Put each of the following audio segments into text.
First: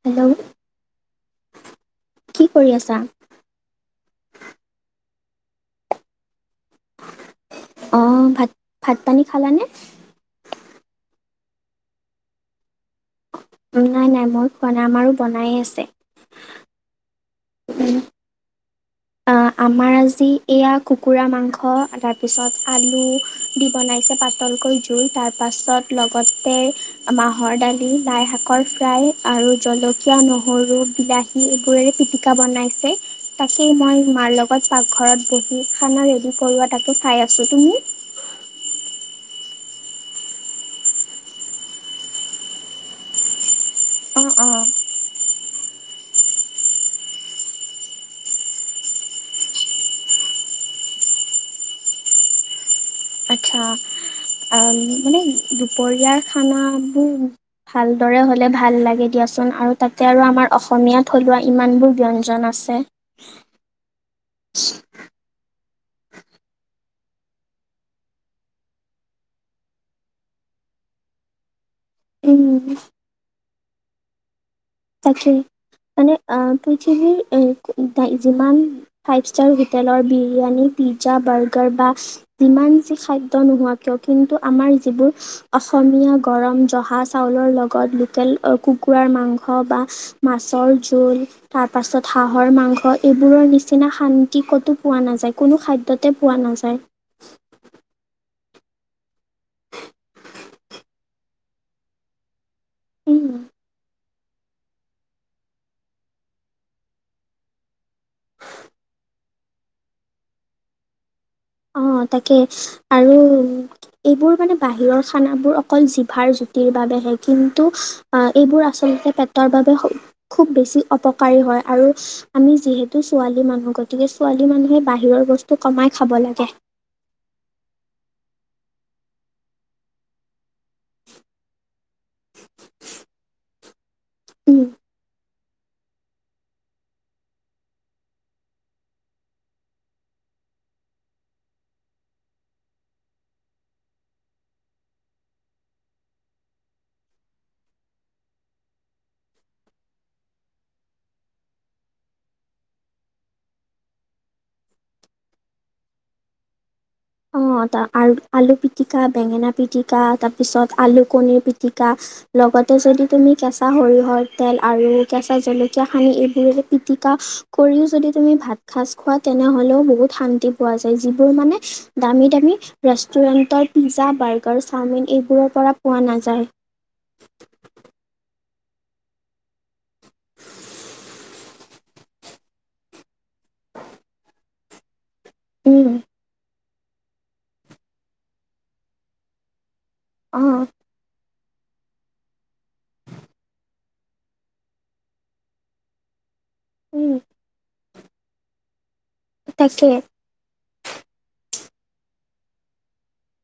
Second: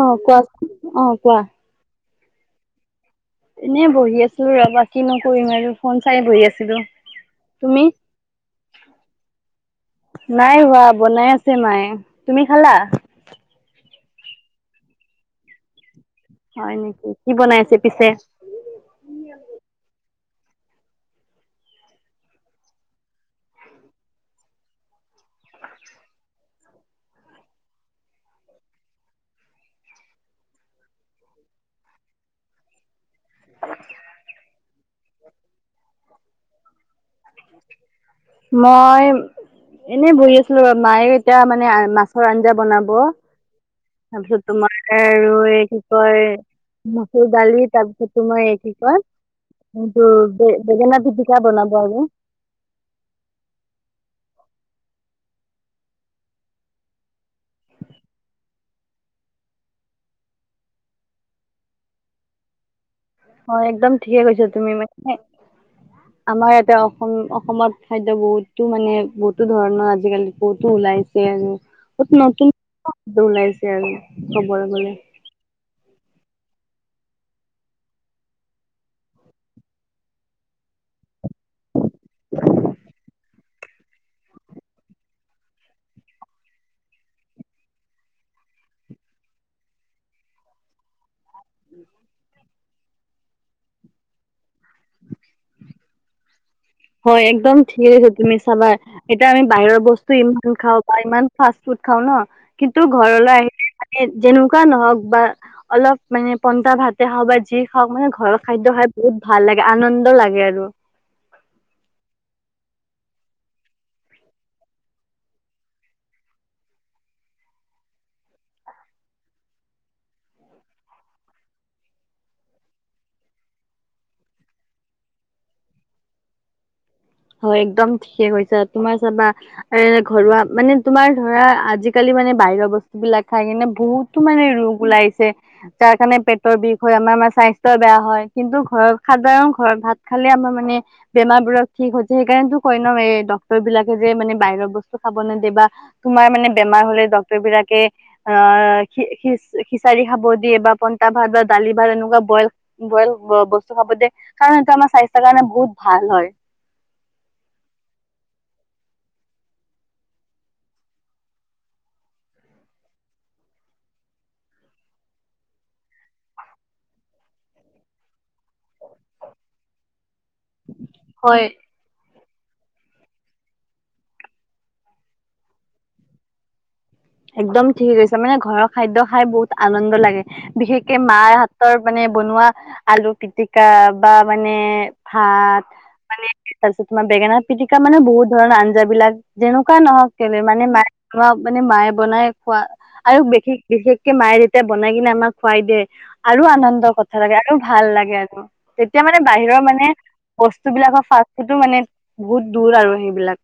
অ' hello কোৱাচোন। অ' কোৱা। কি কৰি আছা? এনে বহি আছোঁ ৰ'বা। কি নকৰিম আৰু। ফোন চাই বহি আছিলোঁ। অ' ভাত- ভাত - পানী খালানে? নাই হোৱা বনাই আছে মায়ে, তুমি খালা? নাই - নাই, মই খোৱা নাই। আমাৰো বনায়ে আছে। হয় নেকি? কি বনাই আছে পিছে? অ' আমাৰ আজি এয়া কুকুৰা মাংস, তাৰপিছত আলু দি বনাইছে পাতল কৈ জোল, তাৰপাছত লগতে মাহৰ দালি, লাই শাকৰ ফ্ৰাই আৰু জলকীয়া, নহৰু, বিলাহী এইবোৰেৰে পিটিকা বনাইছে। তা বহি খানা ৰেডি কৰোঁৱা তাকো মই এনে বহি আছিলোঁ। মায়ে এতিয়া মানে অ'- মাছৰ আঞ্জা বনাব। অঁ তাৰপিছত অঁ তোমাৰ আৰু এই কি কয়, মচুৰ দালি, তাৰপিছত তোমাৰ এই কি কয় ব- বে- বেঙেনা পিটিকা বনাব আৰু। আচ্ছা, অ'- মানে দুপৰীয়াৰ খানাবোৰ ভালদৰে হ'লে ভাল লাগে দিয়াচোন। আৰু তাতে আৰু আমাৰ অসমীয়া থলুৱা ইমানবোৰ ব্যঞ্জন আছে। হয়, একদম ঠিকে কৈছা তুমি মানে, আমাৰ ইয়াতে অসম- অসমত খাদ্য বহুতো মানে, বহুতো ধৰণৰ আজিকালি বহুতো ওলাইছে আৰু বহুত নতুন উম, [inaudible] ওলাইছে আৰু ক'বলে গ'লে। তাকে। মানে অ'- পৃথিৱীৰ এ- ডা- যিমান ফাইভ ষ্টাৰ হোটেলৰ বিৰিয়ানী, পি জা, বাৰ্গাৰ বা যিমান যি খাদ্য নোহোৱা কিয়, কিন্ত আমাৰ যিবোৰ অসমী য়া গৰম জহা চাউলৰ লগত লোকেল অ'- কুকুৰাৰ মাং স বা মাছৰ জোল, তাৰ পাছত হাঁহৰ মাংস, এইবোৰৰ নিচি নিচিনা শান্তি ক'তো পোৱা নাযায় কোনো খাদ্যতে পোৱা নাযায়। হয় একদম ঠিকে তুমি চাবা এতিয়া আমি বাহিৰৰ বস্তু ইমান খাওঁ বা ইমান ফাষ্ট ফুড খাওঁ ন কিন্তু ঘৰলৈ উম। আহিলে মানে যেনেকুৱা নহওঁক বা অলপ মানে পন্টা ভাতে খাও বা যি খাওক মানে ঘৰৰ খাদ্য খাই বহুত ভাল লাগে আনন্দ লাগে আৰু। অ তাকে আৰু এইবোৰ মানে বাহিৰৰ খানবোৰ অকল জিভাৰ জুতিৰ বাবে। হে কিন্তু আহ এইবোৰ আচলতে পেটৰ বাবে খুব বেছি অপকাৰী হয় আৰু। আমি যিহেতু ছোৱালী মানুহ গতিকে ছোৱালী মানুহে বাহিৰৰ বস্তু কমাই খাব লাগে। গে হয় একদম ঠিকে কৈছা তোমাৰ চাবা এ ঘৰুৱা মানে তোমাৰ ধৰা আজি। আজিকালি মানে বাহিৰৰ বস্তুবিলাক খাই কিনে বহুতো মানে উম। ৰোগ ওলাইছে। তাৰ কাৰণে পেটৰ বিষ হয় আমাৰ আমাৰ স্বাস্থ্য বেয়া হয় কিন্তু ঘৰত খাদ্য সাধাৰণ ঘৰত ভাত খালে আমি। মই মানে বেমাৰ বোৰত। ঠিক হৈছে সেইকাৰণে নো কয় ন এই ডক্তৰ বিলাকে যে মানে বাহিৰৰ বস্তু খাব নদে বা তোমাৰ মানে বেমাৰ। বেমাৰ হ'লে ডক্টৰ বিলাকে আ খিচাৰি খাব দিয়ে বা পইতা ভাট দালি। বা তেনেকুৱা বইল বইল বস্তু খাব দিয়ে। কাৰণ সেইটো আমাৰ স্বাস্থ্যৰ কাৰণে বহুত ভাল হয়। অহ। আলু পিটিকা, বেঙেনা পিটিকা তাৰ পিছত আৰু খনিৰ পিটিকা লগতে লগতে যদি তুমি কেঁচা সৰিয়হৰ তেল আৰু কেঁচা জলকীয়া সানি এইবোৰে পিটিকা উপৰিও যদি তুমি ভাত সাজ খোৱা তেনেহলেও বহুত শান্তি পোৱা যায়। যিবোৰ হয় মানে। দামী দামী ৰেষ্টুৰেণ্টৰ পিজ্জা, বাৰ্গাৰ, চাওমিন এইবোৰৰ পৰা পোৱা নাযায়। একদম ঠিকে কৈছো মানে ঘৰৰ খাদ্য খাই বহুত আনন্দ লাগে বিশেষকে মাৰ হাতৰ মানে। বনোৱা আলু পিটিকা বা মানে ভাত উম, মানে তাৰপিছত তোমাৰ বেঙেনা পিটিকা মানে বহুত ধৰণৰ আঞ্জা বিলাক যেনেক নহওক কেলে মানে অ', মে মানে মায়ে বনাই খোৱা আৰু বিশেষ বিশেষকে মায়ে যেতিয়া তাই বনাই কিনে আমাক খুৱাই দিয়ে। আৰু আনন্দৰ উম, কথা লাগে আৰু ভাল লাগে আৰু তেতিয়া মানে বাহিৰৰ মানে তাকে। ব বস্তুবিলাকৰ ফাষ্ট ফুড মানে বহুত দূৰ আৰু সেইবিলাক।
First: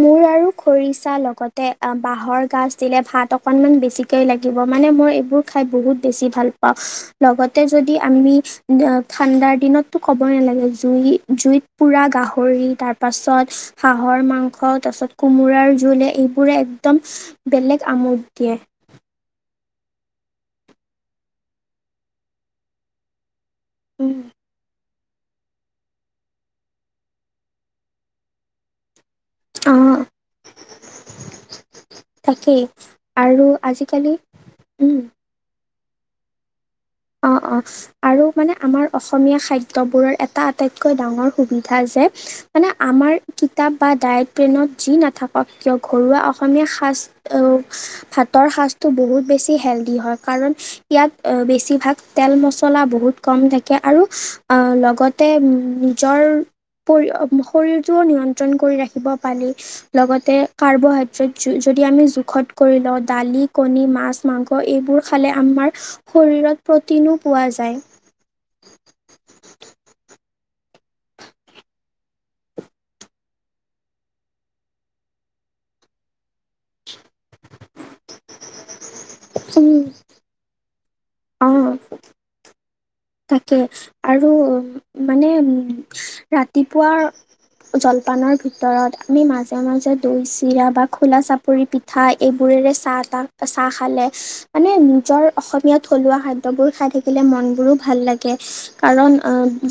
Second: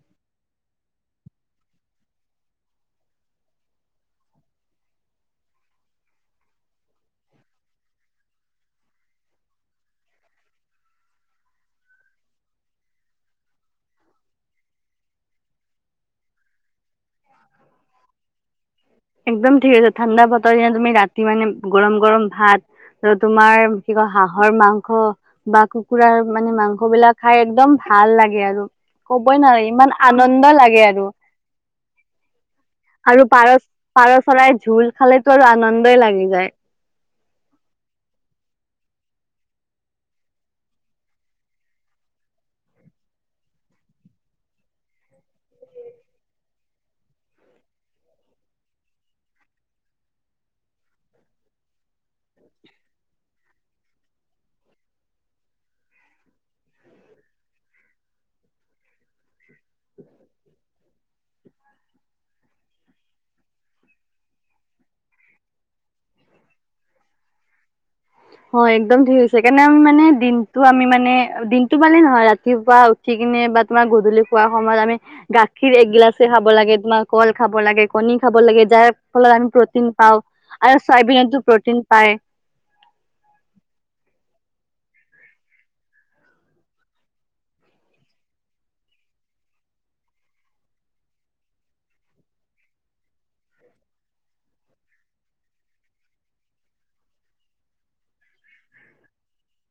মোৰ আৰু খৰিচা লগতে বাঁহৰ গাজ দিলে ভাত অকনমান বেছিকৈ লাগিব মানে। এইবোৰ খাই বহুত বেছি ভাল পাওঁ। লগতে যদি আমি ঠাণ্ডাৰ দিনত ক'বই নালাগে জুই জুইত পুৰা গাহৰি তাৰ পাছত হাহৰ মাংস তাৰ পাছত কোমোৰাৰ জোলে এইবোৰে একদম বেলেগ আমোদ দিয়ে। একদম ঠিক আছে ঠাণ্ডা বতৰ দিনা তুমি ৰাতি মানে গৰম গৰম ভাত আৰু তোমাৰ কি ক উম, হাঁহৰ মাংস বা কুকুৰাৰ মানে মাংস বিলাক খাই একদম ভাল লাগে আৰু। কবই নোৱাৰি অ ইমান আনন্দ লাগে আৰু তাকেই আৰু পাৰ পাৰ চৰাই জোল উম খালেতো আৰু আনন্দই লাগি যায়। অ অ আৰু মানে আমাৰ অসমীয়া খাদ্যৰ বোৰৰ এটা আটাইতকৈ ডাঙৰ সুবিধা যে মানে আমাৰ কিতাপ বা ডায়ক প্ৰেনত যি নাথাকক কিয় ঘৰুৱা অসমীয়া শাজ ভাতৰ সাজটো বহুত বেছি হেলডি হয়। কাৰণ ইয়াত বেছি ভাগ তেল মছলা বহুত কম থাকে আৰু লগতে নিজৰ শৰীৰটো নিয়ন্ত্ৰণ কৰি ৰাখিব পাৰি। লগতে কাৰ্বহাইড্ৰেট যদি আমি জোখত কৰি লওঁ দালি কণী মাছ মাংস এইবোৰ খালে আমাৰ শৰীৰত। প্ৰটিনো পোৱা যায়। তো আমি মানে দিনতটো পালে হয়। ৰাতিপুৱা উঠি কিনে বা তোমাৰ গধূলি খোৱাৰ সময়ত আমি গা কীৰ একগিলাচে খাব লাগে তোমাৰ কল খাব লাগে কণী খাব লাগে যাৰ ফলত আমি উম প্ৰটিন পাওঁ আৰু চয়াবিনতো প্ৰটিন পায়। থাকে আৰু মানে উম ৰাতিপুৱা জলপানৰ ভিতৰত আমি মাজে মাজে দৈ, চিৰা বা খোলা চাপৰি পিঠা এইবোৰ চাহ চাহ খালে মানে নিজৰ অসমীয়া থলুৱা খাদ্যবোৰ খাই থাকিলে মন বোৰো [unintelligible] ভাল লাগে কাৰণ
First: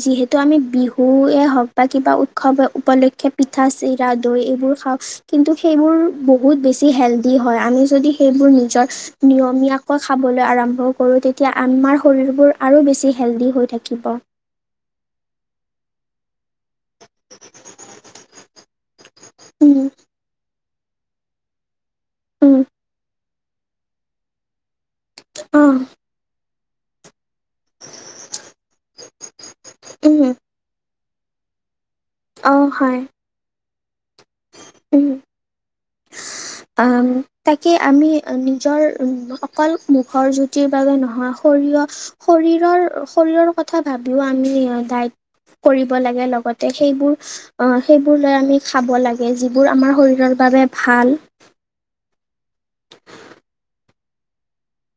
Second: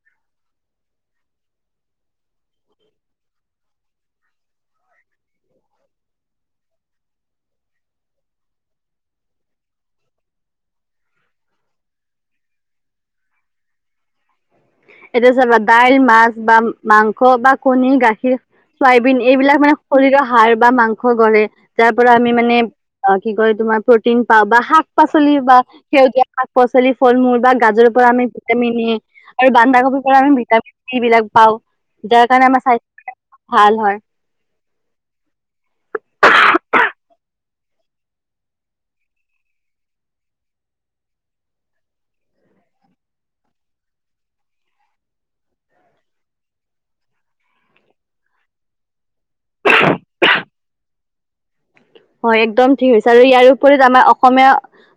যিহেতু আমি বিহুৱে হওক বা কিবা উৎসৱ উপলক্ষ পিঠা চিৰা দৈ এইবোৰ খাওঁ কিন্তু সেইবোৰ বহুত বেছি হেল্ডি হয়। আমি যদি সেইবোৰ নিজৰ নিয়মীয়াকৈ খাবলৈ আৰম্ভ কৰো। তেতিয়া আমাৰ শৰীৰবোৰ আৰু বেছি বেছি হেল্ডি হৈ থাকিব। এতিয়া চাবা দাইল, মাছ বা মাংস বা কণী গাখীৰ, চয়াবিন এইবিলাক মানে উম শৰীৰৰ সাৰ বা মাংস গঢ় তাৰ পৰা আমি মানে উম কি ক তোমাৰ প্ৰটিন পাওঁ বা শাক শাক পাচলি বা অ সেউজীয়া শাক পাচলি ফল মূল বা গাজৰ পৰা আমি ভিটামিন এ আৰু বন্ধাকবিৰ উম পৰা আমি ভিটামিন চি বিলাক পাও যাৰ কাৰণে অ আমাৰ হয় স্বাস্থ্যৰ ভাল হয়। উম অ তাকে আমি নিজৰ উ অকল মুখৰ জুতিৰ বাবে নহোৱা শৰীৰৰ শৰীৰৰ কথা ভাবিও আমি দায়িত্ব [unintelligible] কৰিব লাগে লগতে সেইবোৰ অ সেইবোৰ লৈ আমি খাব লাগে যিবোৰ আমাৰ শৰীৰৰ। [unintelligible] বাবে ভাল। হয় একদম ঠিক হৈছে আৰু ইয়াৰ উপৰি আমাৰ অসমীয়া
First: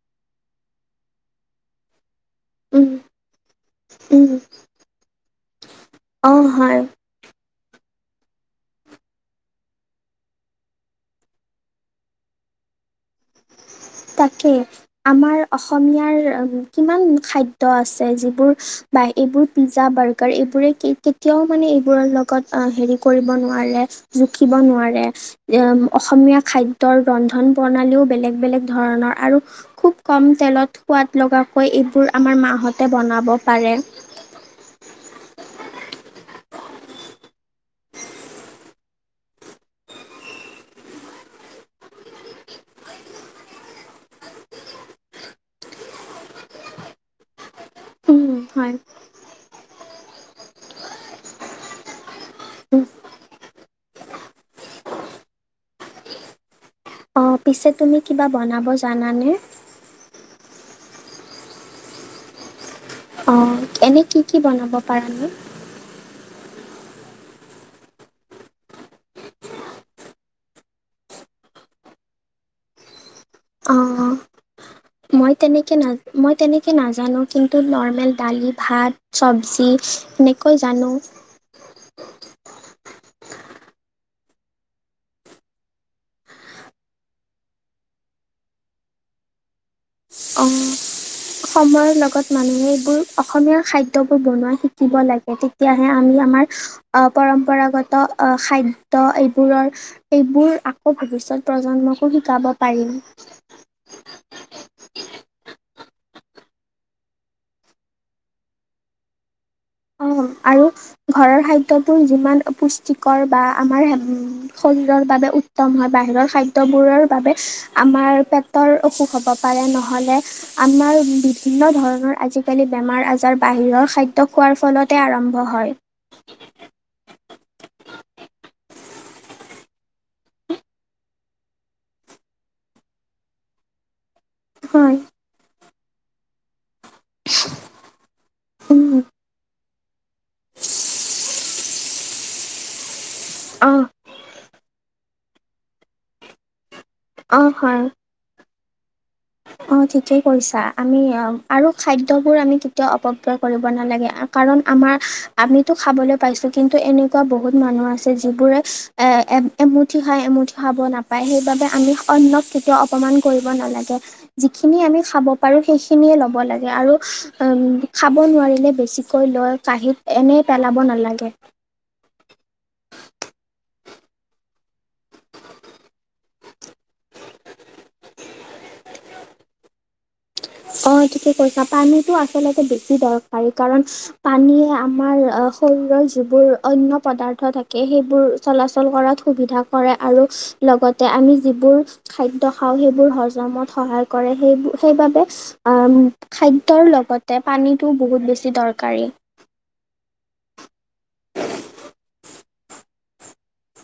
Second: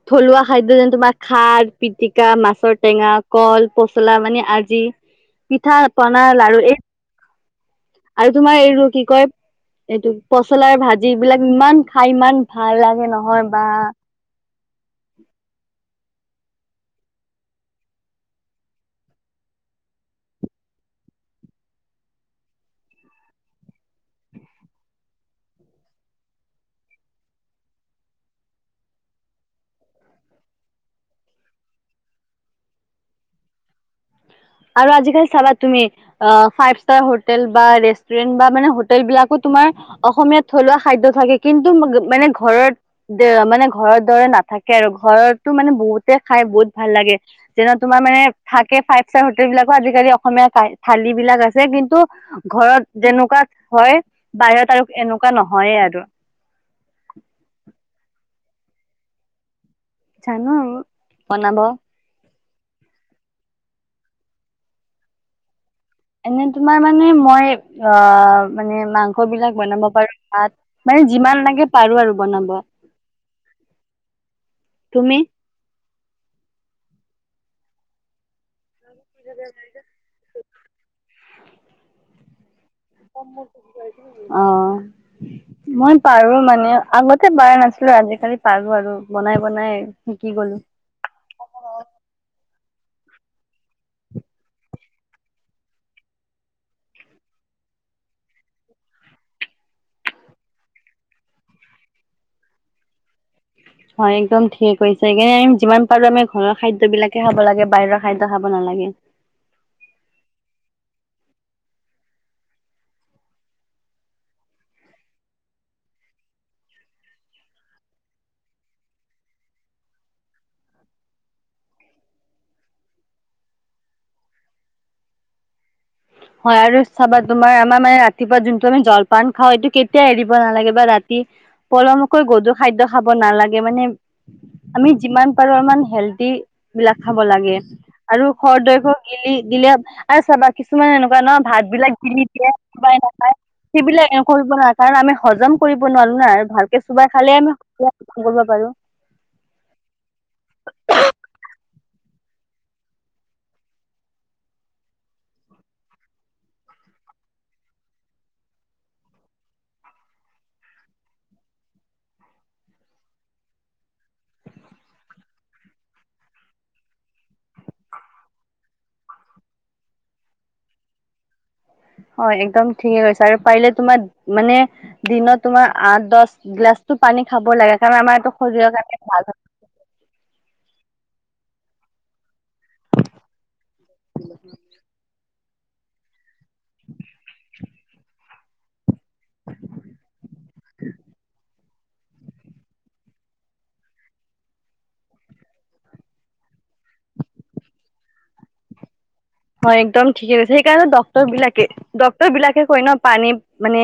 থলুৱা খাদ্য যেনে তোমাৰ খাৰ পিটিক। [unintelligible] কছ মাছৰ উম টেঙা কল পচলা উম মানে আজি। পিঠা পনা অ লাৰু হয় এই। আৰু তোমাৰ এই কি কয়। এইটো পচলাৰ ভাজি এইবিলাক ইমান খাই ইমান ভাল লাগে নহয়। বা তাকে আমাৰ অসমীয়াৰ। কিমান খাদ্য আছে যিবোৰ বা এইবোৰ পিজ্জা বাৰ্গাৰ এইবোৰে কেতিয়া। মানে এইবোৰৰ লগত হেৰী কৰিব নোৱাৰে জোখিব নোৱাৰে অ অসমীয়া [unintelligible] খাদ্যৰ ৰন্ধন প্ৰণালীও বেলেগ বেলেগ? ধৰণৰ আৰু খুব কম তেলত সোৱাদ লগাকৈ এইবোৰ আমাৰ মাহতে বনাব পাৰে। এক আৰু আজিকালি চাবা তুমি ফাইভ ষ্টাৰ হোটেল বা ৰেষ্টুৰেন্ট বা মানে হোটেল বিলাকো? তোমাৰ অসমীয়াত থলুৱা খাদ্য থাকে কিন্তু মানে ঘৰত মানে ঘৰৰ দৰে নাথ। থাকে আৰু ঘৰতো মানে বহুতে খাই বহুত ভাল লাগে যেনে তোমাৰ মানে উম, হয় থাকে ফাই। বিলাকো আজিকালি অসমীয়া থালি বিলাক আছে কিন্তু ঘৰত যেনেকুৱা হয়। বাহিৰত আৰু এনেকুৱা নহয়েই আৰু। অঁ পিছে তুমি কিবা বনাব জানানে? জানো আৰু বনাব। অ এনে কি কি বনাব পাৰা নো? [unintelligible] এনে তোমাৰ মানে মই অ মানে মাংস বিলাক বনাব পাৰো ভাত মানে। যিমান লাগে পাৰো আৰু বনাব। আহ তুমি মই তেনেকৈ ন মই তেনেকৈ নাজানো কিন্তু নৰ্মেল দালি ভাত। চব্জি এনেকৈ জানো। আহ মই পাৰো মানে আগতে পাৰা নাছিলো আজিকালি পাৰো আৰু বনাই বনাই শিকি। অ ফল সময়ৰ লগত মানুহে। বোৰ অসমীয়া খাদ্যবোৰ বনোৱা শিকিব লাগে তেতিয়াহে আমি আমাৰ আহ পৰম্পৰাগত খাদ্য এইবোৰৰ এইবোৰ আকৌ ভৱিষ্যত প্ৰজন্মকো শিকাব পাৰি। উ হয় একদম ঠিক হৈছে সেইকাৰণে আমি যিমান পাৰো আমি ঘৰৰ খাদ্য বিলাকে খাব লাগে বাহিৰৰ খাদ্য খাব নালাগে। [inaudible] আৰু ঘৰৰ খাদ্যবোৰ যিমান পুষ্টিকৰ বা আমাৰ শৰীৰৰ বাবে উত্তম হয় বাহিৰৰ খাদ্যবোৰৰ বাবে আমাৰ পেটৰ অসুখ হ'ব পাৰে। নহলে আমাৰ বিভিন্ন ধৰণৰ আজিকালি বেমাৰ আজাৰ বাহিৰৰ খাদ্য খোৱাৰ ফলতে আৰম্ভ হয়। হয় আৰু চাবা তোমাৰ আমাৰ মানে ৰাতিপুৱা যোনটো আমি জলপান খাওঁ এইটো কেতিয়াও এৰিব নালাগে বা ৰাতি পলমকৈ গধুৰ খাদ্য খাব নালাগে মানে। আমি হয় যিমান পাৰো ইমান হেলডি বিলাক খাব লাগে আৰু খৰদৈ উম গিলি গিলে আ চাবা কি কিছুমান এনেকুৱা ন ভাত বিলাক গিলি দিয়ে কিবাই নাপায় অ', সেইবিলাক কৰিব কাৰণ আমি হজম কৰিব নোৱাৰো না ভালকে চোবাই খালে অ', আমি কৰিব পাৰো। হয় অ ঠিকেই কৈছা আমি আৰু খাদ্যবোৰ আমি কেতিয়াও অপব্যয় কৰিব নালাগে কাৰণ আমাৰ আমিতো খাবলৈ পাইছো কিন্তু এনেকুৱা বহুত মানুহ আছে যিবোৰে এ এ এমুঠি খাই এমুঠি খাব নাপায় সেইবাবে আমি অন্যক কেতিয়াও অপমান কৰিব নালাগে। যিখিনি আমি খাব পাৰো সেইখিনিয়ে ল'ব লাগে আৰু উম খাব নোৱাৰিলে বেছি কৈ লৈ কাঁহীত এনেই পেলাব নালাগে। হয় একদম ঠিকে কৈছা আৰু পাৰিলে তোমাৰ মানে দিনত তোমাৰ আঠ দহ গিলাছটো পানী খাব লাগে কাৰণ আমাৰ এইটো শৰীৰৰ কাৰণে ভাল হয়। অ ঠিকে কৈছা পানীটো আছ চলতে বেছি দৰকাৰী কাৰণ পানীয়ে আমাৰ শৰীৰৰ যিবোৰ অন্য পদাৰ্থ থাকে সেইবোৰ চলাচল কৰাত সুবিধা কৰে আৰু লগতে আমি যিবোৰ খাদ্য খাওঁ সেইবোৰ হজমত সহায় কৰে সেই সেইবাবে খা দ্যৰ লগতে পানীটো বহুত বেছি দৰকাৰী। হয় একদম ঠিকে কৈছে সেইকাৰণে ডক্তৰ বিলাকে ডক্তৰ বিলাকে কৈ ন পানী মানে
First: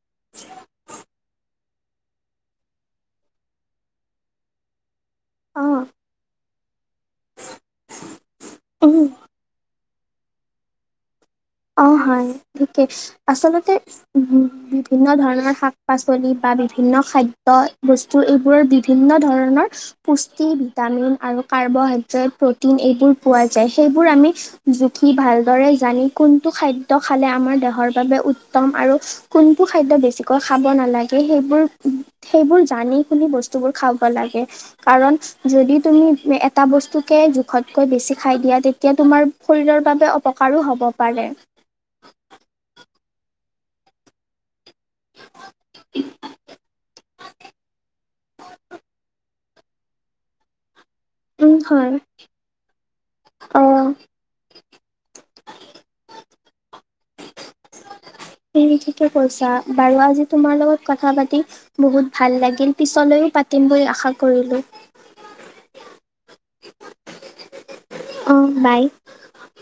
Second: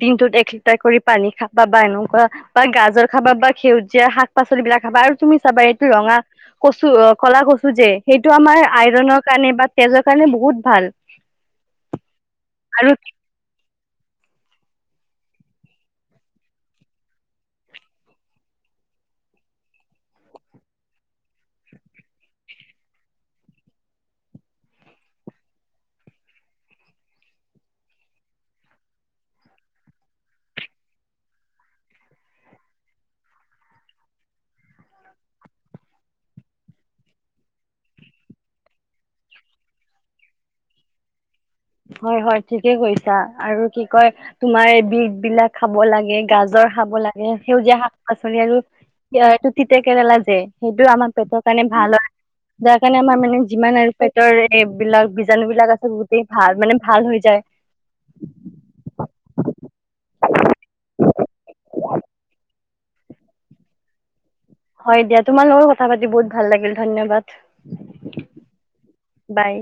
দিনটোত এক লিটাৰ কৰি পানী খা বা বা এনেকুৱা বা গাজৰ খাবা বা সেউজীয়া শাক পাচলি বিলাক খাবা আৰু তুমি চাবা অ এইটো ৰঙা কচু অ ক'লা কচু যে সেইটো আমাৰ উম আইৰনৰ কাৰণে বা তেজৰ কাৰণে বহুত ভাল। অ হয় ঠিকেই আৰু আচলতে উ বিভিন্ন ধৰণৰ শাক পাচলি বা বিভিন্ন খাদ্য বস্তু এইবোৰৰ বিভিন্ন ধৰণৰ পুষ্টি ভিটামিন আৰু কাৰ্বহাইড্ৰেট প্ৰটিন এইবোৰ পোৱা যায় সেইবোৰ আমি জু খি ভালদৰে জানি কোনটো খাদ্য খালে আমাৰ দেহৰ বাবে উত্তম আৰু কোনটো খাদ্য বেছিকৈ খাব নালাগে সেইবোৰ সেইবোৰ জানি শুনি বস্তুবোৰ খাব লাগে কাৰণ যদি তুমি এটা বস্তু কে জোখতকৈ বেছি খাই দিয়া তেতিয়া তোমাৰ শৰীৰৰ বাবে অপকাৰো হ'ব পাৰে। বা আৰু কি কয় তোমাৰ এ বিত বিলাক খাব লাগে গাজৰ খাব লাগে সেউজীয়া শাক পাচলি আৰু এইটো তিতা কেৰেলা যে সেইটোও আমাৰ পেটৰ কাৰণে ভাল হয়। যাৰ কাৰণে আমাৰ মানে যিমান অ', আৰু পেটৰ এইবিলাক বীজাণু বিলাক আছে গোটেই। ভাল মানে ভাল হৈ যায়। [unintelligible] তু ঠিকে কৈছা বাৰু আজি তোমাৰ লগত কথা পাতি বহুত ভাল লাগিল। পিছলৈও পাতিম বুলি আশা কৰিলোঁ। হয় দিয়া তোমাৰ লগত কথা পাতি বহুত ভাল লাগিল ধন্যবাদ অ', বাই। বাই